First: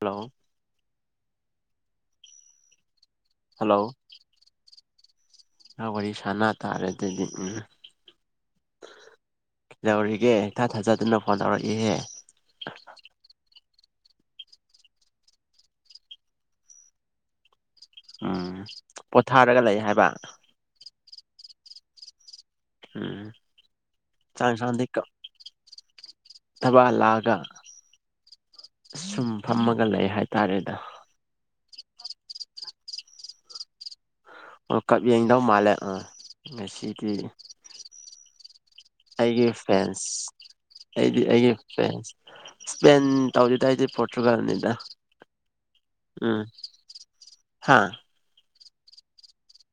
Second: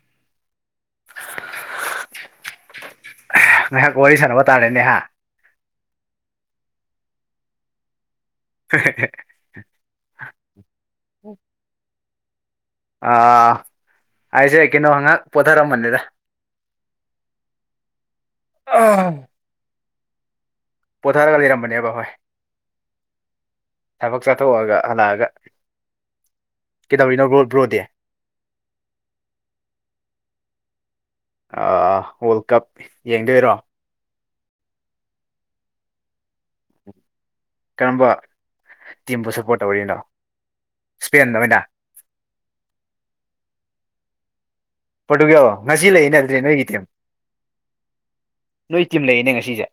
Hello hello ꯉꯥꯏꯍꯥꯛ ꯋꯥꯔꯤ ꯁꯅꯕ ꯇꯔꯅꯦ ꯍꯥꯏ ꯉꯥꯏꯍꯥꯛ ꯋꯥꯔꯤ ꯁꯥꯟꯅ ꯇꯥꯔꯦ ꯑꯗꯨꯗꯤ ꯎꯝ ꯀ ꯇꯧꯔꯤꯒꯦ ꯏ ꯊꯥ ꯊꯥꯖꯗꯨꯅ ꯐꯣꯟ ꯇꯧꯔꯛꯏꯍꯦ ꯑꯥ ꯑꯩꯁꯦ ꯀꯩꯅꯣ ꯉꯥꯛ ꯄꯣꯊꯔꯝꯃꯅꯤꯗ ꯎꯝ ꯄꯣꯊꯥꯔꯒ ꯂꯩ ꯍꯥꯏꯕ [unintelligible] ꯄꯣꯊꯔꯒ ꯂꯩꯔꯝꯕꯅꯦꯕ ꯍꯣꯏ ꯎꯝ ꯊꯕꯛ ꯆꯥꯛ ꯆꯥꯊꯣꯛꯑꯒ ꯏꯟꯁꯥꯡꯗꯤ ꯍꯜꯂꯛꯑꯒ ꯊꯕꯛ ꯀꯩꯗꯧꯔꯤꯅꯣ ꯕ꯭ꯔꯣ ꯕ꯭ꯔꯣꯗꯤ ꯍꯜꯂꯥꯛꯑꯒ ꯇꯥꯔꯦꯗ ꯋꯥꯔꯜ ꯀꯥꯞ ꯌꯦꯡꯗꯣꯏꯔꯣ ꯋꯥꯔꯜ ꯀꯥꯞ ꯌꯦꯡꯗꯧ ꯃꯥꯂꯦ ꯉꯁꯤꯗꯤ ꯀꯔꯝꯕ ꯇꯤꯝꯕꯨ ꯑꯩꯒꯤ ꯁꯞꯄꯣꯔꯠ ꯇꯧꯔꯤꯅꯣ ꯐ꯭ꯔꯦꯟꯁ ꯑꯩꯗꯤ ꯏꯁꯄꯦꯟꯗ ꯑꯩꯒꯤ ꯑꯣꯏꯅ ꯐ꯭ꯔꯦꯟꯁ ꯏꯁꯄꯦꯟ ꯇꯧꯗꯦꯗ ꯑꯩꯗꯤ ꯄ꯭ꯔꯣꯇ꯭ꯔꯨꯒꯜꯅꯤꯗ ꯄꯔꯣꯇ꯭ꯔꯨꯒꯜ ꯉꯁꯤ ꯂꯩꯅ ꯑꯗꯨ ꯅꯣꯢꯒꯤꯗꯤ ꯍꯥ ꯅꯣꯏ ꯇꯤꯝ ꯂꯩꯌꯦꯅꯦ ꯉꯁꯤꯁꯦ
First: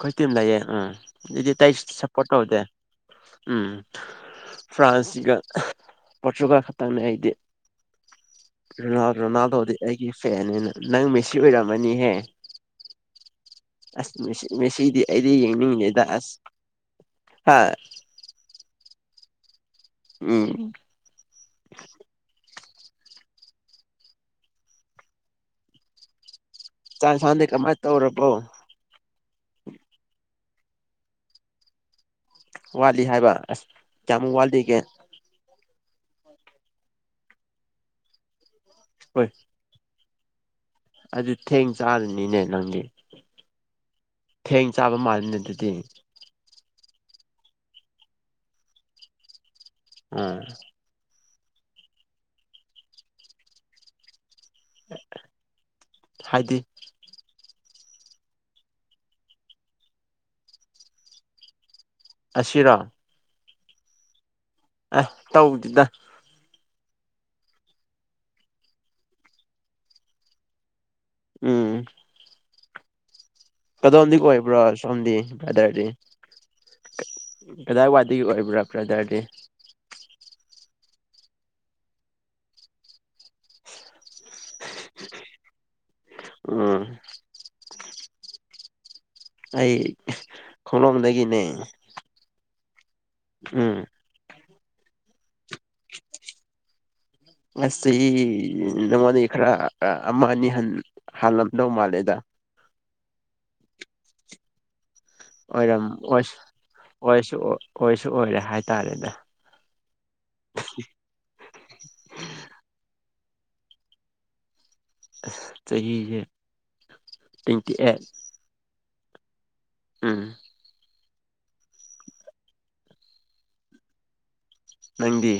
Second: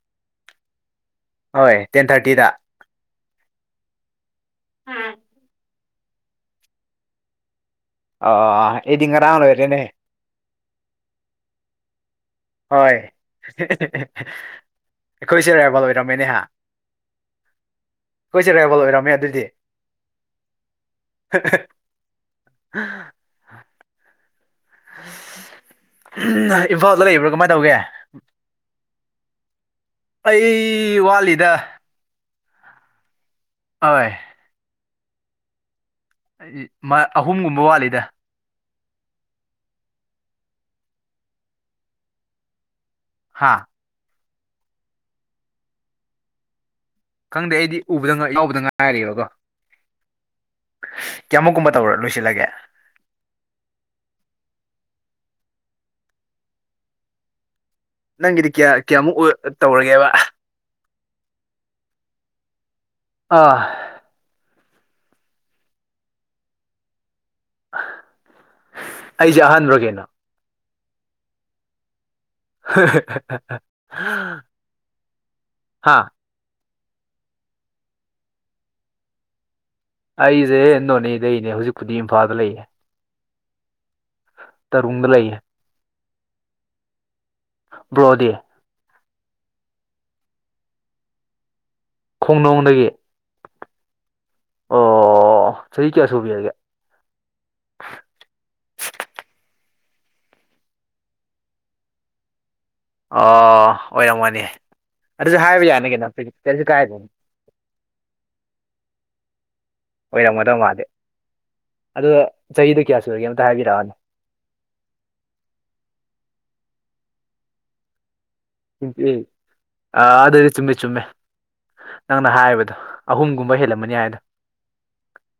ꯈꯣꯏꯇꯤꯝ ꯂꯩꯌꯦ ꯎꯝ ꯑꯗꯨꯗꯤ ꯍꯣꯏ ꯇꯦꯟ ꯁꯞꯄꯣꯔꯠ ꯊꯥꯔꯇꯤꯗ ꯇꯧꯗꯦ ꯎꯝ ꯐ꯭ꯔꯥꯟꯁꯒ ꯄꯔꯣꯇ꯭ꯔꯨꯒꯜ ꯈꯇꯪꯅꯦ ꯑꯩꯗꯤ ꯑ ꯑꯩꯗꯤ ꯔꯣꯅꯥꯜ ꯉꯔꯥꯡ ꯔꯣꯅꯥꯜꯗꯣꯗꯤ ꯂꯣꯏꯔꯦꯅꯦ ꯑꯩꯒꯤ ꯐꯦꯅꯤꯅ ꯅꯪ ꯃꯦꯁꯤ ꯑꯣꯏꯔꯝ ꯃꯅꯤ ꯍꯦ ꯍꯣꯏ ꯃꯦꯁꯤꯗꯤ ꯑꯩꯗꯤ ꯑꯩꯈꯣꯏꯁꯦ ꯔꯥꯏꯕꯜ ꯌꯦꯡꯅꯤꯡꯉꯤꯗ ꯑꯣꯏꯔꯝꯃꯦꯅꯦ ꯍꯥ ꯑꯁ ꯍꯥ ꯑꯩꯈꯣꯏꯁꯦ ꯔꯥꯏꯕꯜ ꯑꯣꯏꯔꯝꯃꯦ ꯑꯗꯨꯗꯤ ꯎꯝ [unintelligible] [unintelligible] ꯆꯥꯁꯥꯟꯗꯤ ꯀꯃꯥꯏꯅ ꯇꯧꯒꯦ ꯀꯃꯥꯏ ꯇꯧꯔꯣꯕꯣ꯫ ꯑꯩ ꯋꯥꯠꯂꯤꯗ ꯋꯥꯠꯂꯤ ꯍꯥꯏꯕ ꯑꯁ ꯍꯣꯏ ꯀꯌꯥꯝ ꯋꯥꯠꯂꯤꯒꯦ ꯑꯍꯨꯝꯒꯨꯝꯕ ꯋꯥꯠꯂꯤꯗ ꯍꯣꯏ ꯑꯗꯨ ꯊꯦꯡ ꯆꯥꯔꯅꯤꯅꯦ ꯅꯪꯗꯤ ꯍꯥꯥ ꯊꯦꯡ ꯆꯥꯕ ꯃꯥꯜꯂꯤꯅꯦ ꯑꯗꯨꯗꯤ ꯈꯪꯗꯦ ꯑꯩꯗꯤ ꯎꯕꯗ ꯌꯥꯎꯕꯗ ꯉꯥꯏꯔꯤꯀꯣ ꯎꯝ ꯀꯌꯥꯃꯨꯛꯀꯨꯝꯕ ꯇꯧꯔ ꯂꯣꯏꯁꯤꯜꯂꯒꯦ ꯍꯥꯏꯗꯤ ꯅꯪꯒꯤꯗꯤ ꯀꯌꯥ ꯀꯌꯥꯃꯨꯛ ꯇꯧꯔꯒꯦꯕ ꯑꯁꯤꯔꯥ ꯑꯥ ꯑ ꯇꯧꯗꯦꯗ ꯑꯩꯁꯦ ꯑꯍꯥꯟꯕ꯭ꯔ ꯀꯩꯅꯣ ꯎꯝ [unintelligible] ꯀꯗꯣꯝꯗꯩꯩ ꯑꯣꯏꯕ꯭ꯔꯣ ꯁꯣꯝꯗꯤ ꯕ꯭ꯔ꯭ꯗꯔꯗꯤ ꯍꯥ ꯀꯗꯥꯏ ꯋꯥꯏꯗꯒꯤ ꯑꯣꯏꯕ꯭ꯔꯥ ꯕ꯭ꯔꯗꯔꯗꯤ ꯑꯩꯁꯦ ꯅꯣꯅꯦꯗꯩꯅꯦ ꯍꯧꯖꯤꯛꯄꯨꯗꯤ ꯏꯝꯐꯥꯜꯗ ꯂꯩꯌꯦ ꯇꯔꯨꯡꯗ ꯂꯩꯌꯦ ꯎꯝ ꯕ꯭ꯔꯣꯗꯤ ꯑꯩ ꯈꯣꯡꯂꯣꯝꯗꯒꯤꯅꯦ [unintelligible] ꯎꯝ ꯑꯣ ꯆꯍꯤ ꯀꯌꯥ ꯁꯨꯕꯤꯔꯒꯦ ꯉꯁꯤ ꯅꯪꯉꯣꯟꯗꯒꯤ ꯈꯔ ꯑꯃ ꯑꯅꯤ ꯍꯥꯜꯂꯝꯗꯧ ꯃꯥꯜꯂꯦꯗ ꯑꯣ ꯑꯣꯏꯔꯝꯒꯅꯤ ꯑꯗꯨꯁꯨ ꯍꯥꯏꯕ ꯑꯣꯏꯔꯝ ꯌꯥꯅꯤ ꯀꯩꯅꯣ ꯑꯣꯏ ꯀꯩ- ꯀꯩꯁꯨ ꯀꯥꯏꯗꯦꯅꯤ ꯑꯣꯏꯁꯨ ꯑꯣꯏꯁꯨ ꯑꯣꯏꯔꯦ ꯍꯥꯏꯇꯥꯔꯦꯅꯦ ꯑꯣꯏꯔꯝꯒꯗꯕ ꯃꯥꯜꯂꯤ ꯑꯗꯨ ꯆꯍꯤꯗꯨ ꯀꯌꯥ ꯁꯨꯔꯒꯦ ꯑꯝꯇ ꯍꯥꯏꯕꯤꯔꯛꯎꯅꯦ ꯆꯍꯤꯁꯦ ꯇ꯭ꯋꯦꯟꯇꯤ ꯑꯦꯠ ꯑꯦ ꯑ ꯑꯗꯨꯗꯤ ꯆꯨꯝꯃꯦ ꯆꯨꯝꯃꯦ ꯅꯪꯅ ꯍꯥꯏꯕꯗꯣ ꯑꯍꯨꯝꯒꯨꯝꯕ ꯍꯦꯜꯂꯝꯃꯅꯤ ꯍꯥꯏꯗ ꯅꯪꯗꯤ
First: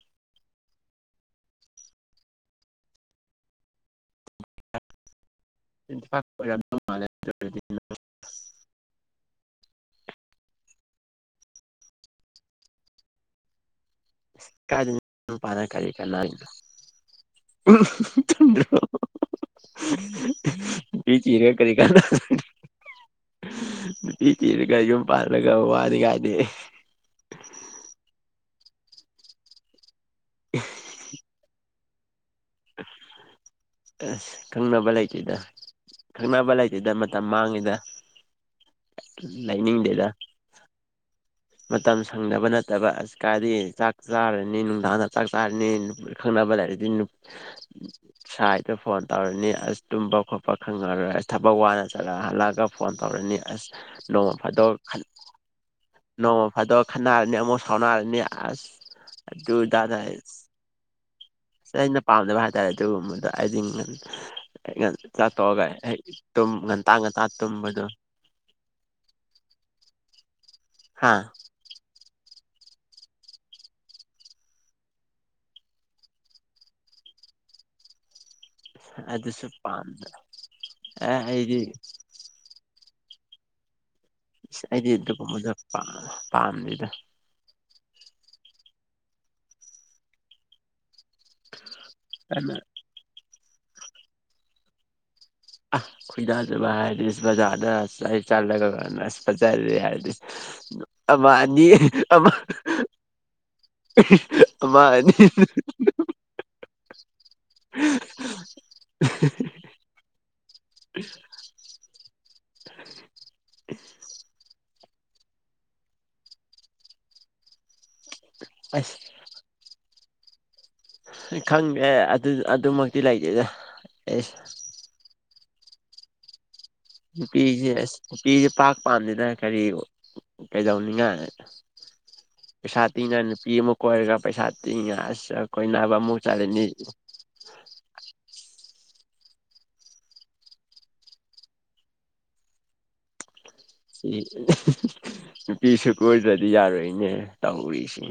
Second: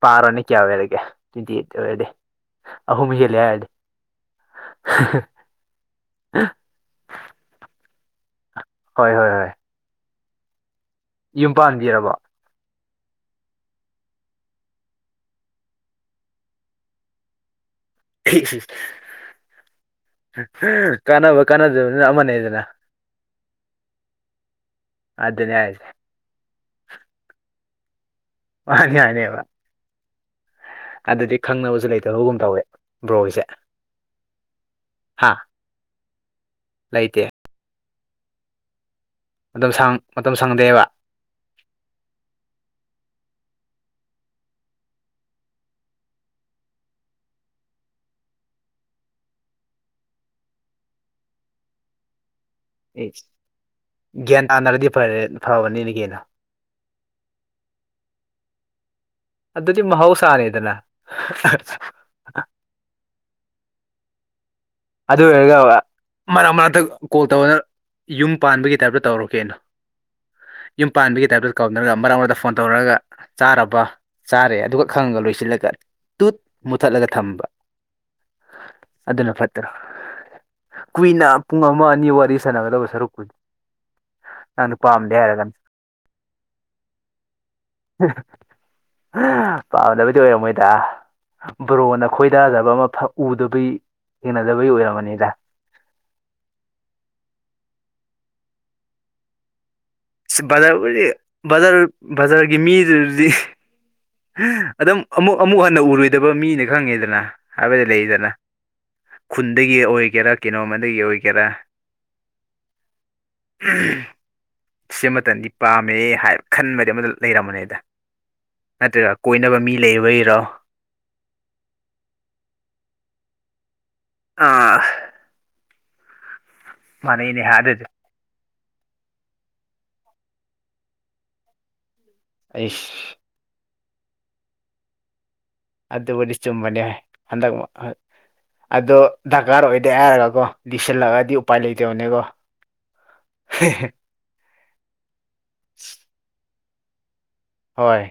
ꯄꯥꯔꯅꯤ ꯀꯌꯥ ꯑꯣꯏꯔꯒꯦ ꯇ꯭ꯋꯦꯟꯇꯤ ꯑꯩꯠꯇ ꯑꯣꯏꯔꯗꯤ ꯑꯍꯨꯝ ꯍꯦꯜꯂꯦ ꯍꯥꯏꯔꯗꯤ [unintelligible] ꯍꯣꯏ ꯍꯣꯏ ꯍꯣꯏ ꯌꯨꯝ ꯄꯥꯟꯕꯤꯔꯕꯣ [unintelligible] ꯅꯨꯄꯤ ꯀꯥꯟꯅꯕ ꯊꯤꯔꯒ ꯀꯔꯤ ꯀꯥꯟꯅ ꯀꯥꯟꯅꯗꯕꯗꯨꯅ ꯑꯃꯅꯦꯗꯅ ꯅꯨꯄꯤ ꯊꯤꯔꯒ ꯌꯨꯝ ꯄꯥꯜꯂꯒ ꯑꯗꯨꯅꯦ ꯍꯥꯏꯁꯦ ꯋꯥꯅꯤꯡꯉꯥꯏꯗꯤ ꯑꯁ [unintelligible] ꯑꯗꯗꯤ ꯈꯪꯅꯕꯖꯨ ꯂꯩ ꯑꯁ ꯈꯪꯅꯕ ꯍꯥ ꯂꯩꯇꯦꯗ ꯈꯪꯅꯕ ꯂꯩꯇꯦꯗ ꯂꯩꯇꯦ ꯃꯇꯝ ꯃꯥꯡꯉꯤꯗ ꯃꯇꯝ ꯁꯪ ꯂꯩꯅꯤꯡꯗꯦꯗ ꯃꯇꯝ ꯁꯪꯗꯦꯕ ꯃꯇꯝ ꯁꯪꯗꯕ ꯅꯠꯇꯕ ꯑꯁ ꯀꯥꯏꯗꯤ ꯆꯥꯛ ꯆꯥꯔꯅꯤ ꯅꯨꯡꯗꯥꯡꯗ ꯆꯥꯛ ꯆꯥꯔꯅꯤ ꯈꯪꯅꯕ ꯂꯩꯔꯗꯤ ꯁꯥꯏꯗ ꯐꯣꯟ ꯇꯧꯔꯅꯤ ꯑꯁ ꯇꯨꯝꯕ ꯈꯣꯠꯄ ꯈꯪꯉꯔꯣꯏ ꯑꯁ ꯊꯕꯛ ꯋꯥꯅ ꯆꯠꯂꯛ ꯍꯜꯂꯛ ꯐꯣꯟ ꯇꯧꯔꯅꯤ ꯑꯁ ꯅꯣꯡꯃ ꯒ꯭ꯌꯥꯟ ꯐꯥꯗꯣꯛ ꯇꯥꯅꯔꯗꯤ ꯐꯔꯦ ꯐꯕꯅꯤꯅꯦ ꯀꯩꯅꯣ ꯅꯣꯡꯃ ꯐꯥꯗꯣꯛ ꯈꯠꯅꯔꯅꯤ ꯑꯃꯨꯛ ꯁꯥꯎꯅꯔꯅꯤ ꯑꯁ ꯑꯗꯨꯗꯤ ꯑꯗꯨꯗꯥꯅ ꯃꯍꯧꯁꯥꯅꯤꯗꯅ ꯑꯩꯅ ꯄꯥꯝꯗꯕ ꯍꯥꯏꯇꯥꯔꯦ ꯑꯗꯨꯒꯨꯝꯕꯗ ꯑꯩꯗꯤ ꯉꯟ ꯑꯗꯨ ꯑꯣꯏꯔꯒ ꯑ ꯃꯔꯛ ꯃꯔꯛꯇ ꯉꯟꯇꯥ ꯉꯟꯇꯥ ꯀꯣꯜ ꯇꯧꯋꯅ ꯇꯨꯝꯕꯗꯣ ꯌꯨꯝ ꯄꯥꯟꯕꯒꯤ ꯇꯥꯏꯞꯇ ꯇꯧꯔꯛꯀꯦꯅꯣ ꯌꯨꯝ ꯍꯥ ꯄꯥꯟꯕꯒꯤ ꯇꯥꯏꯞꯇ ꯀꯥꯎꯅꯔ ꯃꯔꯛ ꯃꯔꯛꯇ ꯐꯣꯟ ꯇꯧꯔꯒ ꯆꯥꯔꯕ ꯆꯥꯔꯦ ꯑꯗꯨꯒꯛ ꯈꯪꯉꯒ ꯂꯣꯏꯁꯤꯜꯂꯒ ꯇꯨꯠ ꯃꯨꯊꯠꯂꯒ ꯊꯝꯕ ꯁ ꯑꯗꯨꯅ ꯑꯗꯨꯁꯨ ꯐꯠꯇ꯭ꯔꯣ ꯄꯥꯝꯗ ꯑꯦ ꯀꯨꯏꯅ ꯑꯩꯗꯤ ꯄꯨꯡ ꯑꯃ ꯑꯅꯤ ꯋꯥꯔꯤ ꯁꯥꯟꯅꯔ ꯗꯕ ꯁꯔꯨꯛꯄꯨꯗꯤ ꯏꯁ ꯑꯩꯗꯤ ꯑꯗꯨꯒꯨꯝꯕꯗ ꯄꯥ ꯄꯥꯝꯗꯦꯗ [unintelligible] ꯄꯥꯝꯗꯕꯩꯗꯤ ꯑꯣꯏꯔꯝꯃꯣꯏꯗ ꯕ꯭ꯔꯣꯅ ꯑꯗꯨꯅ ꯈꯣꯏꯗꯥꯖꯕ ꯑꯃ ꯐꯞ ꯎꯗꯕꯩ ꯊꯦꯡꯅꯗꯕꯩ ꯑꯣꯏꯔꯝꯃꯅꯤꯗ ꯑ ꯈꯣꯏꯗꯥꯖꯕ ꯍꯥꯏꯔꯗꯤ ꯕꯖꯥꯔꯗ ꯆ ꯆꯠꯂꯒ [unintelligible] ꯕꯖꯔꯕꯨꯗꯤ ꯑꯃ ꯑꯅꯤ ꯕꯖꯔ ꯑꯃ ꯕꯖꯔꯒꯤ ꯃꯤꯗꯨꯗꯤ ꯑꯃ ꯑꯗꯨꯝ ꯑꯅꯤ ꯑꯃꯨꯛ ꯑꯃꯨꯛ ꯍꯟꯅ ꯎꯔꯣꯏꯗꯕ ꯃꯤꯅ ꯈꯪꯉꯦꯗꯅ ꯍꯥꯏꯕꯗꯤ ꯂꯩꯗꯅ ꯈꯨꯟꯗꯒꯤ ꯑꯣꯏꯒꯦꯔꯥ ꯀꯤꯅꯣꯝꯃꯗꯒꯤ ꯑꯣꯏꯒꯦꯔꯥ ꯎꯍꯨꯝ ꯁꯤꯃꯇꯟꯗꯤ ꯄꯥꯝꯃꯦ ꯍꯥꯏ ꯈꯟꯕꯗꯤ ꯑꯃꯗ ꯂꯩꯔꯝꯕꯅꯦꯗ ꯑꯁ ꯅꯠꯇ꯭ꯔꯔ ꯀꯣꯏꯅꯕ ꯃꯤ ꯂꯩꯕꯩꯔꯣ ꯈꯪꯗꯦ ꯑꯗꯨ ꯑꯗꯨꯃꯛꯇꯤ ꯂꯩꯇꯦꯗ ꯑꯦꯁ ꯑꯥ ꯃꯥꯟꯅꯩꯅꯦ ꯅꯨꯄꯤꯖꯦ ꯑꯗꯨꯗꯤ ꯑꯁ ꯅꯨꯄꯤꯖꯦ ꯄꯥꯛ ꯄꯥꯝꯗꯦꯗꯥꯏ ꯀꯔꯤ ꯀꯩꯗꯧꯅꯤꯉꯥꯏ ꯄꯩꯁꯥ ꯑꯩꯁ ꯇꯤꯅ ꯅꯨꯄꯤ ꯑꯃꯨ ꯀꯣꯏꯔꯒ ꯄꯩꯁꯥ ꯇꯤꯡꯉ ꯑꯁ ꯀꯣꯏꯅꯕ ꯑꯃꯨꯛ ꯑꯗꯨꯕꯨꯗꯤ ꯆꯠꯂꯅꯤ ꯆꯨꯝꯃꯅꯦ ꯍꯟꯗꯛꯃꯨ ꯍꯥ ꯑꯗꯣ ꯗꯔꯀꯥꯔ ꯑꯣꯏꯗꯦ ꯍꯥꯏꯔꯒꯀꯣ ꯂꯤꯁꯤꯜꯂꯛꯑꯗꯤ ꯎꯄꯥꯏ ꯂꯩꯇꯕꯅꯦꯀꯣ ꯆꯤ [unintelligible] [inaudible] ꯅꯨꯄꯤꯁꯨ ꯀꯣꯏꯖ ꯌꯥꯔꯣꯏꯅꯦ ꯍꯣꯏ ꯇꯧꯔꯤꯁꯤ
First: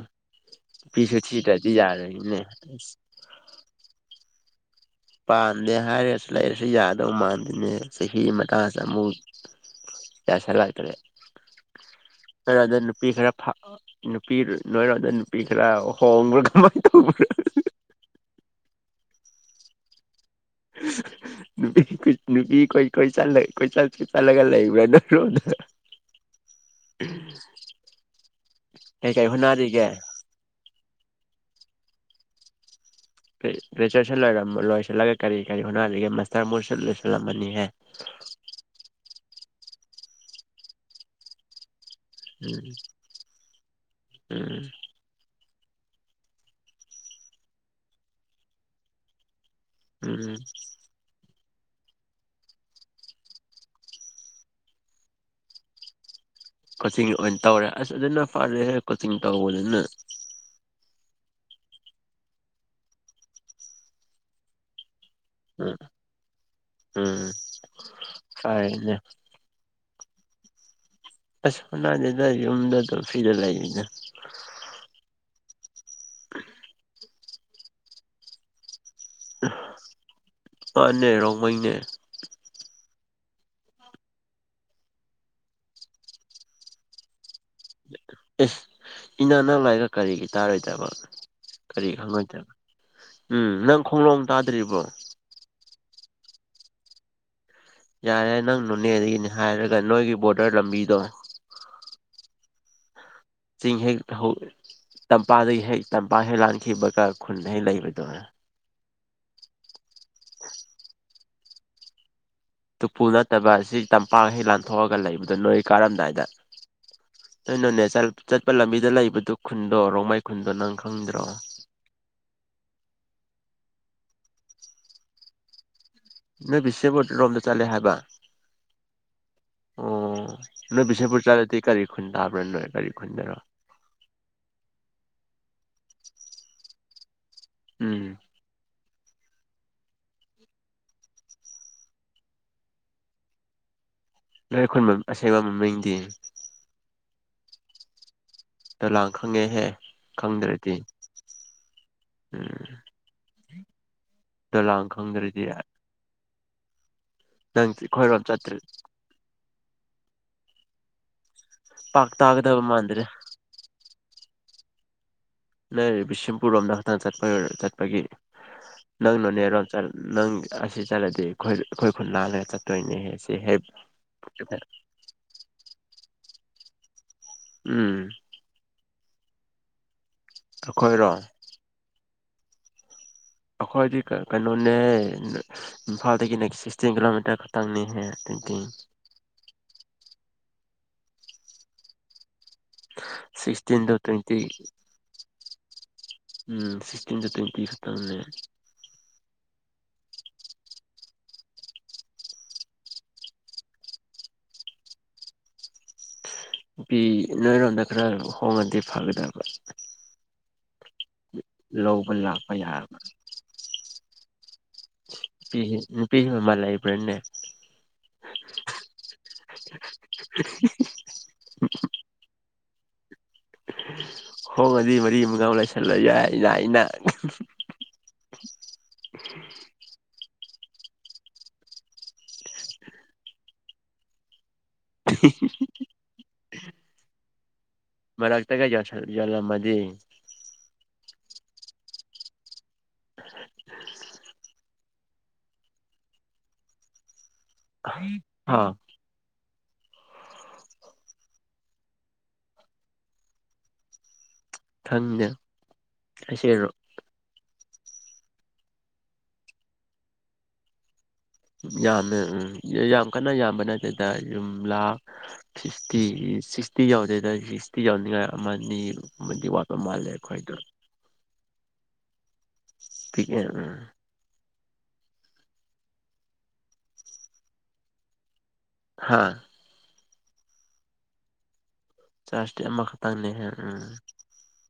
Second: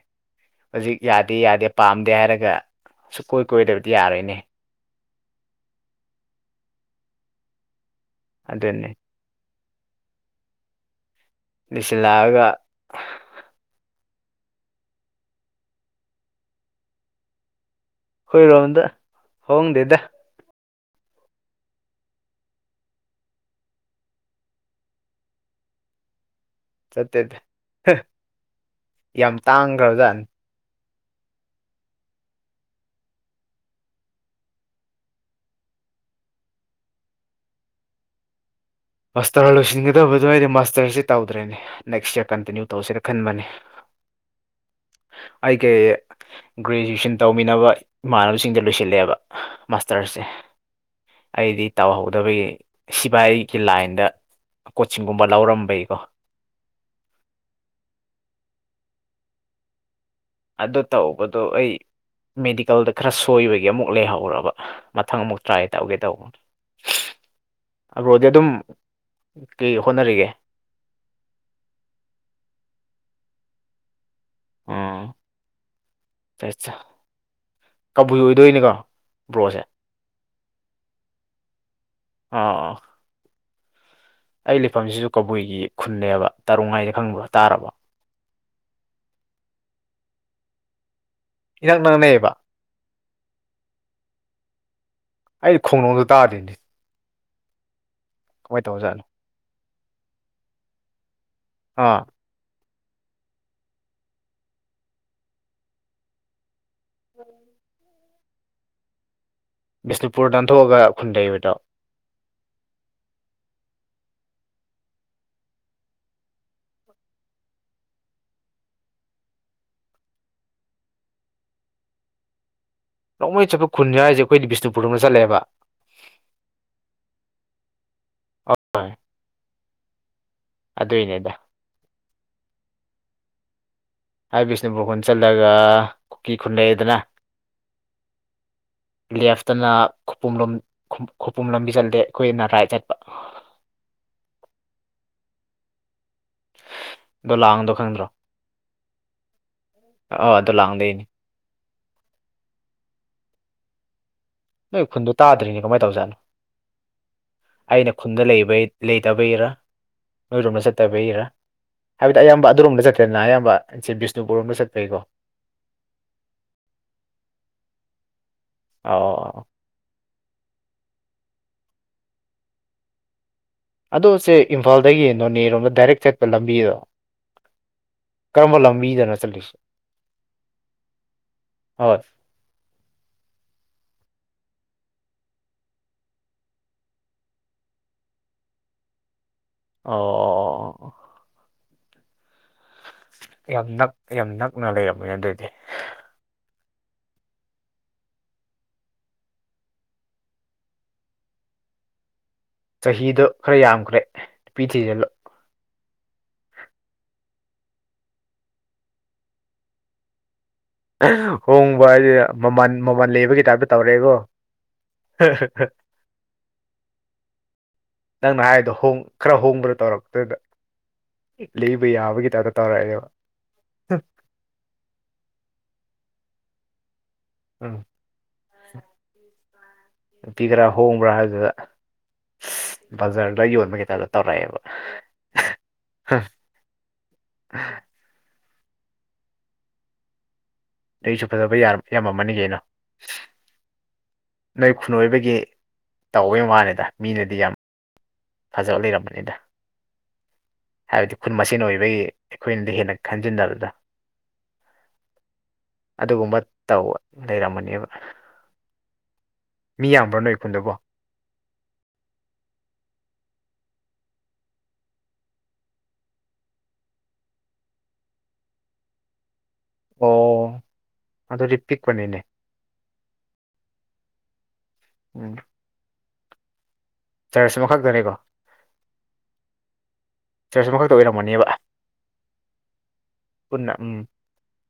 ꯍꯧꯖꯤꯛ ꯅꯨꯄꯤꯁꯨ ꯌꯥꯗꯦ ꯌꯥꯗꯦ ꯊꯤꯗ꯭ꯔꯗꯤ ꯄꯥꯝꯗꯦ ꯌꯥꯔꯣꯏꯅꯦ ꯍꯥꯏꯔꯒ ꯑꯁ ꯁꯨꯛꯀꯣꯏ ꯀꯣꯏꯗꯕꯗꯤ ꯌꯥꯔꯣꯏꯅꯦ ꯄꯥꯟꯗꯦ ꯍꯥꯏꯔꯦꯁꯨ ꯂꯩꯔꯁꯨ ꯌꯥꯗꯧ ꯃꯥꯟꯗꯦꯅꯦ ꯆꯍꯤ ꯃꯇꯥꯁꯦ ꯑꯗꯨꯅꯤ ꯑꯃꯨꯛ ꯌꯥꯁꯤꯜꯂꯛꯇ꯭ꯔꯦ ꯂꯤꯁꯤꯜꯂꯛꯑꯒ ꯈꯔꯗ ꯅꯨꯄꯤ ꯈꯔ ꯐꯥꯥ ꯅꯨꯄꯤ ꯅꯣꯏꯔꯣꯝꯗ ꯅꯨꯄꯤ ꯈꯔ ꯍꯣꯡꯕ꯭ꯔꯥ ꯀꯃꯥꯏꯅ ꯇꯧꯕ꯭ꯔ ꯈꯣꯏꯔꯣꯝꯗ ꯍꯣꯡꯗꯦꯗ ꯅꯨꯄꯤ ꯅꯨꯄꯤ ꯀꯣꯏ ꯀꯣꯢ ꯆꯠꯂꯒ ꯀꯣꯏꯆꯠ ꯆꯠꯂꯒ ꯂꯩꯕ꯭ꯔ ꯅꯣꯏꯔꯣꯝꯗ ꯆꯠꯇꯦ ꯍ ꯀꯩ ꯀꯩ ꯌꯥꯝ ꯍꯣꯠꯅꯔꯤꯒꯦ ꯇꯥꯡꯈ꯭ꯔꯕ ꯖꯥꯠꯅꯤ ꯒ꯭ꯔꯦꯖꯨꯌꯦꯁꯟ ꯂꯣꯏꯔꯝ ꯂꯣꯏꯁꯤꯜꯂꯒ ꯀꯔꯤ ꯀꯔꯤ ꯍꯣꯠꯅꯔꯤꯒꯦ ꯃꯥꯁꯇꯔ ꯃꯣꯏꯁꯨ ꯂꯣꯏꯁꯤꯜꯂꯝꯃꯅꯤꯍꯦ ꯃꯥꯁꯇꯔ ꯂꯣꯏꯁꯤꯟꯒꯗꯕꯗꯣ ꯑꯩꯗꯤ ꯃꯥꯁꯇꯔꯁꯦ ꯇꯧꯗ꯭ꯔꯦꯅꯦ ꯅꯦꯛꯁ ꯌꯥꯔ ꯎꯝ ꯀꯟꯇꯤꯅ꯭ꯌꯨ ꯇꯧꯁꯤꯔ ꯈꯟꯕꯅꯤ ꯎꯝ ꯑꯩ ꯀꯩ ꯒ꯭ꯔꯦꯖꯨꯑꯦꯁꯟ ꯇꯧꯃꯤꯟꯅꯕ ꯏꯃꯥꯟꯅꯕꯁꯤꯡꯗꯤ ꯂꯣꯏꯁꯤꯜꯂꯦꯕ ꯃꯥꯁꯇꯔꯁꯦ ꯎꯝ ꯑꯩꯗꯤ ꯇꯧꯍꯧꯗꯕꯒꯤ ꯁꯤꯐꯥꯢꯒꯤ ꯂꯥꯏꯟꯗ ꯀꯣꯆꯤꯡꯒꯨꯝꯕ ꯂꯧꯔꯝꯕꯩꯀꯣ ꯀꯣꯆꯤꯡ ꯑꯣꯏꯅ ꯇꯧꯔꯦ ꯑꯁ ꯑꯗꯨꯅ ꯐꯔꯦ ꯀꯣꯆꯤꯡ ꯁꯄꯄꯣꯠꯔ ꯑꯗꯨ ꯇꯧꯕꯗꯣ ꯑꯩ ꯃꯦꯗꯤꯀꯦꯜꯗ ꯈꯔ ꯁꯣꯏꯕꯒꯤ ꯑꯃꯨꯛ ꯂꯩꯍꯧꯔꯕ ꯃꯊꯪ ꯑꯃꯨꯛ ꯇ꯭ꯔꯥꯏ ꯎꯝ ꯇꯧꯒꯦ ꯇꯧꯕ ꯎꯝ ꯑꯔꯣꯗꯤ ꯑꯗꯨꯝ ꯐꯔꯦꯅꯦ ꯀꯩ ꯍꯣꯠꯅꯔꯤꯒꯦ ꯍꯣꯠꯅꯗꯦꯗ ꯌꯨꯝꯗ ꯐ꯭ꯔꯤꯗ ꯂꯩꯗ ꯎꯝ [unintelligible] ꯀꯕꯨꯏ ꯑꯣꯏꯗꯣꯏꯅꯤꯀꯣ ꯕ꯭ꯔꯣꯁꯦ ꯃꯥꯅꯦ ꯔꯣꯡꯃꯩꯅꯦ ꯑꯥ ꯑꯥ ꯑꯩ ꯂꯩꯐꯝꯁꯤꯁꯨ ꯀꯧꯕꯨꯏꯒꯤ ꯈꯨꯟꯅꯦꯕ ꯇꯔꯨꯡ ꯍꯥꯏꯅ ꯈꯪꯕ ꯇꯥꯔꯕꯣ ꯑꯦꯁ ꯏꯅꯛ ꯅꯛ ꯂꯩꯔꯒ ꯀꯔꯤꯒꯤ ꯇꯥꯔꯣꯏꯗꯕ ꯏꯅꯛ ꯀꯔꯤ ꯅꯛꯅꯩꯌꯦꯕ ꯈꯪꯉꯣꯏꯗꯕ ꯎꯝ ꯅꯪ ꯈꯣꯡꯂꯣꯝ ꯇꯥ [unintelligible] ꯑꯩꯗꯤ ꯈꯣꯡꯅꯨꯡ ꯇꯥꯗꯦꯅꯦ ꯌꯥꯔꯦ ꯅꯪ ꯀꯃꯥꯏꯅ ꯇꯧꯔꯖꯥꯠꯅꯣ ꯅꯣꯅꯦꯗꯒꯤꯅꯤ ꯍꯥꯏꯔꯒ ꯅꯣꯏꯒꯤ ꯕꯣꯔꯗꯔ ꯂꯝꯕꯤꯗꯣ ꯑꯥ ꯆꯤꯡ ꯍꯦꯛ ꯍꯧ ꯇꯝꯄꯥꯛꯇꯒꯤ ꯍꯦꯛ ꯇꯝꯄꯥꯛ ꯍꯦꯛ ꯂꯥꯟ ꯈꯤꯕꯒ ꯈꯨꯟꯍꯩ ꯂꯩꯕꯅꯤ [unintelligible] ꯕꯤꯁꯅꯨꯄꯨꯔ ꯂꯥꯟꯊꯣꯛꯑꯒ ꯈꯨꯟ ꯂꯩꯕꯗꯣ ꯇꯨꯄꯨ ꯅꯠꯇꯕ ꯁꯤ ꯇꯝꯄꯥꯛ ꯍꯦꯛ ꯂꯥꯟꯊꯣꯛꯑꯒ ꯂꯩꯕꯗꯣ ꯅꯣꯏ ꯀꯥꯔꯝꯗꯥꯏꯗ ꯅꯣꯏ ꯅꯣꯅꯦ ꯆꯠ ꯆꯠꯄ ꯂꯝꯕꯤꯗ ꯂꯩꯕꯗꯨ ꯈꯨꯟꯗꯣ ꯔꯣꯡꯃꯩ ꯈꯨꯟꯗꯣ ꯅꯪ ꯈꯪꯗ꯭ꯔꯣ ꯅꯣꯡꯃꯩ ꯆꯠꯄ ꯈꯨꯟꯅꯤ ꯍꯥꯏꯁꯦ ꯑꯩꯈꯣꯏꯗꯤ ꯕꯤꯁꯅꯨꯄꯨꯔ ꯔꯣꯝꯗ ꯆꯠꯂꯦꯕ ꯅꯣꯏ ꯕꯤꯁꯦꯝꯄꯨꯔ ꯔꯣꯝꯗ ꯆꯠꯂꯦ ꯍꯥꯏꯕ ꯑꯣꯝ ꯅꯣꯏ ꯕꯤꯁꯦꯝꯄꯨꯔ ꯑꯗꯨꯏꯅꯦꯗ ꯆꯠꯂꯗꯤ ꯀꯔꯤ ꯈꯨꯟ ꯇꯥꯕ꯭ꯔꯥ ꯅꯣꯏ ꯀꯔꯤ ꯈꯨꯟꯗꯅꯣ ꯕꯤꯁꯅꯨꯄꯨꯔ ꯈꯨꯟ ꯆꯠꯂꯒ ꯀꯨꯀꯤ ꯈꯨꯟ ꯂꯩꯩꯗꯅ ꯎꯝ ꯂꯦꯐꯇꯅ ꯈꯨꯄ ꯂꯣꯝ ꯈꯨꯄꯨꯝ ꯂꯝꯕꯤ ꯆꯠꯂꯦ ꯑꯩꯈꯣꯏꯅ ꯔꯥꯏꯠ ꯆꯠꯄ ꯅꯣꯏꯈꯟ ꯑꯁꯦꯡꯕ ꯃꯃꯤꯡꯗꯤ ꯗꯣ ꯂꯥꯡꯗ ꯈꯪꯗ꯭ꯔꯣ ꯗꯣ ꯂꯥꯡ ꯈꯪꯉꯦꯍꯦ ꯑꯥ ꯈꯪꯗ꯭ꯔꯗꯤ ꯗꯣꯂꯥꯡꯗꯩꯅꯤ ꯎꯝ ꯅꯣꯏ ꯗꯣꯂꯥꯡ ꯈꯨꯟꯗꯣ ꯈꯪꯗ꯭ꯔꯗꯤ ꯇꯥꯗ꯭ꯔꯤꯅꯦ ꯀꯃꯥꯏ ꯇꯧꯖꯥꯠꯅꯣ ꯅꯪ ꯑꯩꯅ ꯑꯩꯈꯣꯏꯔꯣꯝ ꯈꯨꯟꯗ ꯂꯩꯕ ꯆꯠꯇ꯭ꯔ ꯂꯩꯇꯕꯩꯔꯥ ꯅꯣꯏꯔꯣꯝꯗ ꯆꯠ ꯇꯕꯩꯔꯥ ꯄꯥꯛ ꯍꯥꯏꯕꯗꯤ ꯑꯌꯥꯝꯕ ꯇꯥꯒꯗꯕ ꯑꯗꯨꯔꯣꯝꯗ ꯃꯥꯟꯗ꯭ꯔꯦ ꯆꯠꯇꯦꯗꯅ ꯑꯌꯥꯝꯕꯕꯤꯁ ꯕꯤꯁꯅꯨꯨꯔꯣꯝꯗ ꯆꯠꯄꯩꯀꯣ ꯅ ꯕꯤꯁꯦꯝꯄꯨꯔꯔꯣꯝꯗ ꯈꯛꯇꯪ ꯆꯠꯄ ꯆꯠꯄꯒꯤ ꯅꯪ ꯑꯣ ꯅꯣꯏꯔꯣꯝ ꯆꯠ ꯑꯁꯤ ꯆꯠꯂꯗꯤ ꯑꯩꯈꯣꯏ ꯑꯩꯈꯣꯏ ꯈꯨꯟ ꯂꯥꯜꯂꯒ ꯆꯠꯇꯣꯏꯅꯦ ꯍꯦ ꯑꯗꯣ ꯁꯦ ꯏꯝꯐꯥꯜꯗꯒꯤ ꯅꯣꯅꯦꯔꯣꯝꯗ ꯗꯥꯏꯔꯦꯛ ꯆꯠ ꯂꯝꯕꯤꯘꯣ ꯎꯝ ꯀꯔꯝꯕ ꯂꯝꯕꯤꯗꯅꯣ ꯆꯠꯂꯦ ꯑꯩꯈꯣꯏꯔꯣꯝ ꯑꯩꯈꯣꯏꯗꯤ ꯀꯩꯅꯣꯅꯦ ꯏꯝꯐꯥꯜꯗꯒꯤꯅꯦ ꯁꯤꯛꯁꯇꯤꯟ ꯀꯤꯂꯣꯃꯤꯇꯔ ꯈꯛꯇꯪꯅꯦꯍꯦ ꯑꯗꯨꯗꯤ ꯑꯣ ꯌꯥꯝ ꯅꯛ ꯁꯤꯛꯁꯇꯤꯟꯗꯣ ꯌꯥꯝ ꯇ꯭ꯋꯦꯟꯇꯤ ꯅꯛꯅ ꯂꯩꯔꯝꯝꯕꯅꯤ ꯑꯗꯨꯏꯗꯤ ꯎꯝ ꯁꯤꯛꯁꯇꯤꯟ ꯆ ꯇ꯭ꯋꯦꯟꯇ ꯁꯠꯇꯅꯦ ꯆꯍꯤꯗꯣ ꯈꯔ ꯌꯥꯝꯈ꯭ꯔꯦ ꯅꯨꯄꯤ ꯊꯤꯖꯤꯜꯂꯨ ꯅꯨꯄꯤ ꯅꯣꯏꯔꯣꯝꯗ ꯈꯔ ꯍꯣꯡꯉꯗꯤ ꯐꯒꯗꯕ ꯍꯣꯡꯕ ꯂꯧꯕ ꯍꯥꯏꯗꯨ ꯂꯥꯛꯄ ꯃꯃꯜ ꯌꯥꯔꯕ ꯃꯃꯜ ꯂꯩꯕꯒꯤ ꯇꯥꯏꯞꯇ ꯇꯧꯔꯛꯑꯦꯕꯣ ꯅꯨꯄꯤ ꯅꯨꯄꯤ ꯃꯃꯜ ꯂꯩꯕ꯭ꯔꯥꯅꯦ ꯅꯪꯅ ꯍꯥꯏꯗꯣ ꯈꯔ ꯍꯣꯡꯕ꯭ꯔꯥ ꯇꯧꯔꯛꯇꯗ ꯂꯩꯕ ꯌꯥ ꯌꯥꯒꯗꯤ ꯇ ꯇꯧꯔꯛꯑ ꯒꯦꯕ ꯍꯣꯡ ꯑꯗꯨꯗꯤ ꯃꯔꯤ ꯑ ꯃꯒꯥꯎ ꯂꯩꯥꯏꯁꯜꯂ ꯌꯥꯏ ꯌꯥ ꯏꯅ ꯑ ꯎꯝ ꯅꯨꯄꯤ ꯈꯔ ꯍꯣꯡꯕ꯭ꯔꯥ ꯍꯥꯏꯕꯁꯤꯗ ꯕꯖꯥꯔꯗ ꯌꯣꯟꯕ ꯀꯩꯇꯥꯗ ꯇꯧꯔꯛꯑꯦꯕ ꯍꯥ ꯁꯤꯠꯗꯒꯥ ꯌꯣꯜꯂꯝꯃꯗꯤ ꯑꯩꯁꯨ ꯐꯖꯕ ꯌꯥꯝꯔꯝ ꯌꯥꯝꯃꯝꯝꯅꯤ ꯀꯩꯅꯣ ꯅꯣꯏ ꯈꯨꯟ ꯑꯣꯏꯕꯒꯤ ꯇꯧꯕꯩ ꯋꯥꯅꯤꯗ ꯃꯤꯅꯗꯤ ꯌꯥꯝ ꯑꯥ ꯐꯖꯕ ꯂꯩꯔꯝꯕꯅꯤꯗ ꯍꯥꯏꯕꯗꯤ ꯈꯨꯟ ꯃꯁꯦꯟ ꯑꯣꯏꯕꯒꯤ ꯑꯩꯈꯣꯏꯅꯗꯤ ꯍꯦꯟꯅ ꯈꯟꯖꯤꯟꯅꯕꯗ ꯈꯪꯗꯦ ꯑꯗꯨꯒꯨꯝꯕ ꯑꯩꯁꯦ ꯇꯧ ꯂꯩꯔꯝꯕꯅꯦꯕ ꯃꯤ ꯌꯥꯝꯕ꯭ꯔꯥ ꯅꯣꯏ ꯈꯨꯟꯗꯕꯣ ꯌꯥꯝꯅ ꯌꯥꯝ ꯀꯟꯅ ꯌꯥꯝꯕ ꯅꯠꯇꯦꯗ ꯌꯨꯝꯂꯥ ꯁꯤꯛꯁꯇꯤ ꯁꯤꯛꯁꯇꯤ ꯌꯥꯎꯗꯦꯗ ꯁꯤꯛꯁꯇꯤ ꯌꯥꯎꯅꯤꯡꯉꯥꯏ ꯑꯃꯅꯤ ꯑꯃꯗꯤ ꯋꯥꯠꯄ ꯃꯥꯜꯂꯦ ꯑꯩꯈꯣꯏꯗꯣ ꯑꯣ ꯑꯗꯨꯗꯤ ꯄꯤꯛꯄꯅꯤꯅꯦ ꯄꯤꯛꯑꯦ ꯎꯝ ꯆꯔꯁ ꯑꯃꯈꯛꯇꯅꯤꯀꯣ ꯍꯥꯥ ꯆꯔꯁ ꯑꯃꯈꯛꯇ ꯑꯣꯏꯔꯝꯃꯅꯦꯕ ꯆꯥꯁꯇꯤ ꯑꯃꯈꯛ ꯄꯨꯟꯅ ꯎꯝ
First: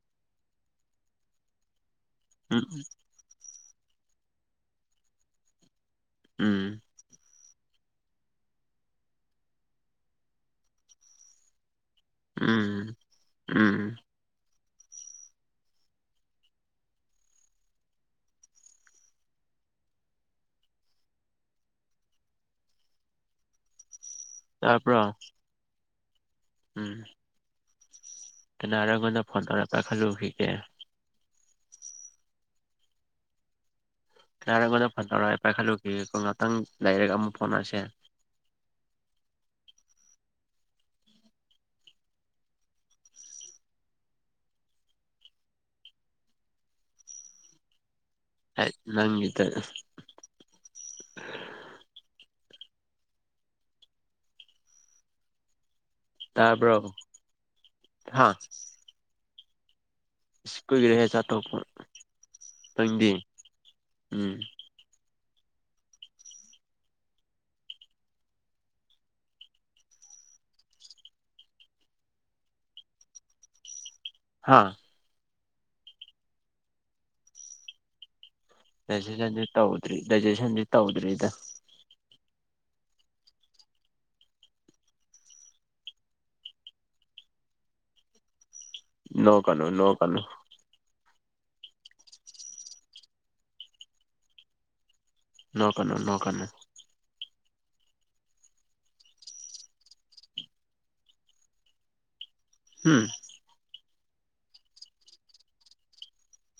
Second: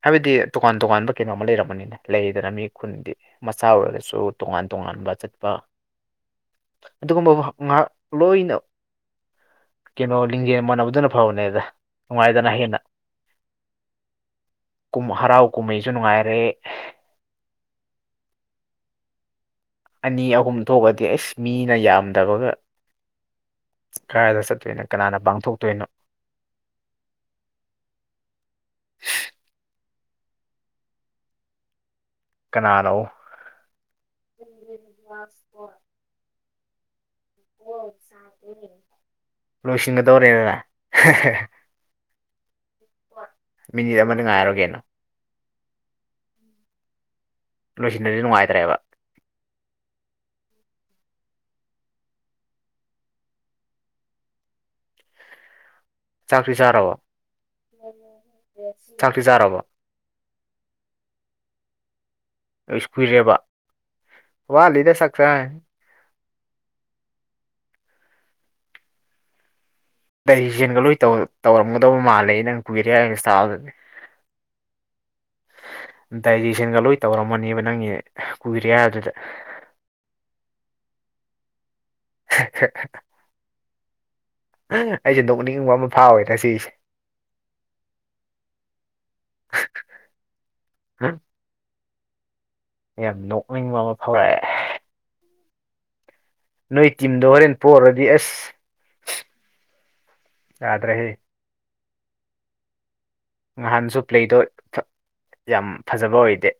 ꯍꯥꯏꯕꯗꯤ ꯇꯣꯀꯥꯟ ꯇꯣꯉꯥꯟꯕ ꯀꯩꯅꯣꯝ ꯑꯃ ꯂꯩꯔꯝꯕꯅꯤꯅ ꯂꯩꯗꯅ ꯃꯤ ꯈꯨꯟꯗꯤ ꯃꯆꯥ ꯑꯣꯏꯔꯒꯁꯨ ꯇꯣꯉꯥꯟ ꯇꯣꯉꯥꯟꯕ ꯆꯠꯄ ꯎꯝ ꯑꯗꯨꯒꯨꯝꯕ ꯉꯥꯏꯍꯥꯛ ꯂꯣꯏꯅ ꯀꯩꯅꯣ ꯂꯤꯡꯖꯦꯜ ꯃꯥꯟꯅꯕꯗꯨꯅ ꯐꯕꯅꯦꯗ ꯅꯨꯡꯉꯥꯏꯗꯅ ꯍꯦꯟꯅ ꯎꯝ ꯎꯝ ꯀꯨꯝ ꯍꯔꯥꯎ ꯀꯨꯝꯍꯩꯁꯨ ꯅꯨꯡꯉꯥꯏꯔꯦ ꯑꯅꯤ ꯑꯍꯨꯝ ꯊꯣꯛꯑꯗꯤ ꯑꯁ ꯃꯤꯅ ꯌꯥꯝꯗꯕꯒ ꯀꯗꯥꯥꯏꯗ ꯆꯠꯇꯣꯏꯅꯣ ꯇꯥꯕ꯭ꯔꯣ ꯀꯅꯥꯅ ꯄꯥꯡꯊꯣꯛꯇꯣꯏꯅꯣ ꯎꯝ ꯀꯅꯔꯦ ꯑꯩꯉꯣꯟꯗ ꯐꯣꯟ ꯇꯧꯔꯛꯄ ꯄꯥꯏꯈꯠꯂꯨꯈꯤꯒꯦ ꯀꯅꯥꯅꯣ ꯇꯔꯛꯄꯗ ꯐꯣꯟ you ꯇꯧꯔꯛꯑꯣ ꯑꯩ ꯄꯥꯏꯈꯠꯂꯨꯈꯤꯒꯦꯀꯣ ꯎꯝ꯫ ꯂꯥꯏꯔꯛ ꯑꯃꯨꯛ ꯐꯥꯎꯅꯁꯦ ꯂꯣꯏꯁꯤꯟꯒꯗꯧꯔꯦꯗꯅ ꯍꯦ ꯍꯦ ꯃꯤꯅꯤꯠ ꯑꯃꯗ ꯉꯥꯏꯔꯒꯦꯅ ꯂꯣꯏꯁꯤ ꯍꯥꯏꯠ ꯅꯪꯒꯤꯗ [inaudible] ꯆꯥꯡꯁꯨ ꯇꯥꯕ꯭ꯔꯣ ꯆꯥꯔꯕꯣ ꯍꯥ ꯆꯥꯡꯇꯨ ꯆꯥꯔꯕꯣ ꯏꯁ ꯀꯨꯏꯔꯦꯍꯦ ꯆꯥꯊꯣꯛ ꯞ ꯑꯩꯁꯨ ꯀꯨꯏꯔꯦꯕ ꯎꯝ ꯋꯥꯠ ꯂꯤꯗ ꯁꯛ ꯀꯥꯏ ꯑꯍꯩ ꯖꯦꯟꯒ ꯂꯣꯏ ꯇꯧ ꯇꯧꯔꯝꯃꯗꯧ ꯃꯥꯜꯂꯦ ꯅꯪ ꯀꯨꯏꯔꯦ ꯍꯥꯏ ꯏꯁꯇꯥꯜꯗꯗꯤ ꯍꯥꯥ ꯗꯥꯏꯖꯦꯁꯟꯒ ꯂꯣꯏ ꯇꯧꯔꯝꯃꯅꯦꯕ ꯅꯪꯒꯤ ꯀꯨꯏꯔꯦ ꯍꯥꯏꯕꯗꯨꯗ ꯗꯥꯏꯖꯦꯁꯟꯗꯤ ꯇꯧꯗ꯭ꯔꯤ ꯗꯥꯏꯖꯦꯁꯟꯗꯤ ꯇꯧꯗ꯭ꯔꯤꯗ [inaudible] ꯑꯩꯁꯦ ꯅꯣꯛꯅꯤꯡꯕ ꯑꯃ ꯐꯥꯎꯋꯦ ꯉꯥꯁꯤꯁꯦ ꯅꯣꯛꯀꯅꯨ ꯅꯣꯛꯀꯅꯨ ꯍꯥ ꯌꯥꯝ ꯅꯣꯛꯅꯤꯡꯕ ꯑꯃ ꯐꯥꯎꯔꯛꯑꯦ ꯅꯣꯀꯅꯣ ꯅꯣ ꯅꯣꯏ ꯇꯤꯝ ꯗꯣ ꯍꯣꯔꯦꯟ ꯄꯣꯛꯔꯗꯤ ꯑꯁ ꯌꯥꯗ꯭ꯔꯦꯍꯦ ꯎꯝ ꯉꯍꯥꯟꯁꯨ ꯄ꯭ꯂꯦꯗꯣ ꯆꯞ ꯌꯥꯝ ꯐꯖꯕ ꯑꯣꯏꯗꯦ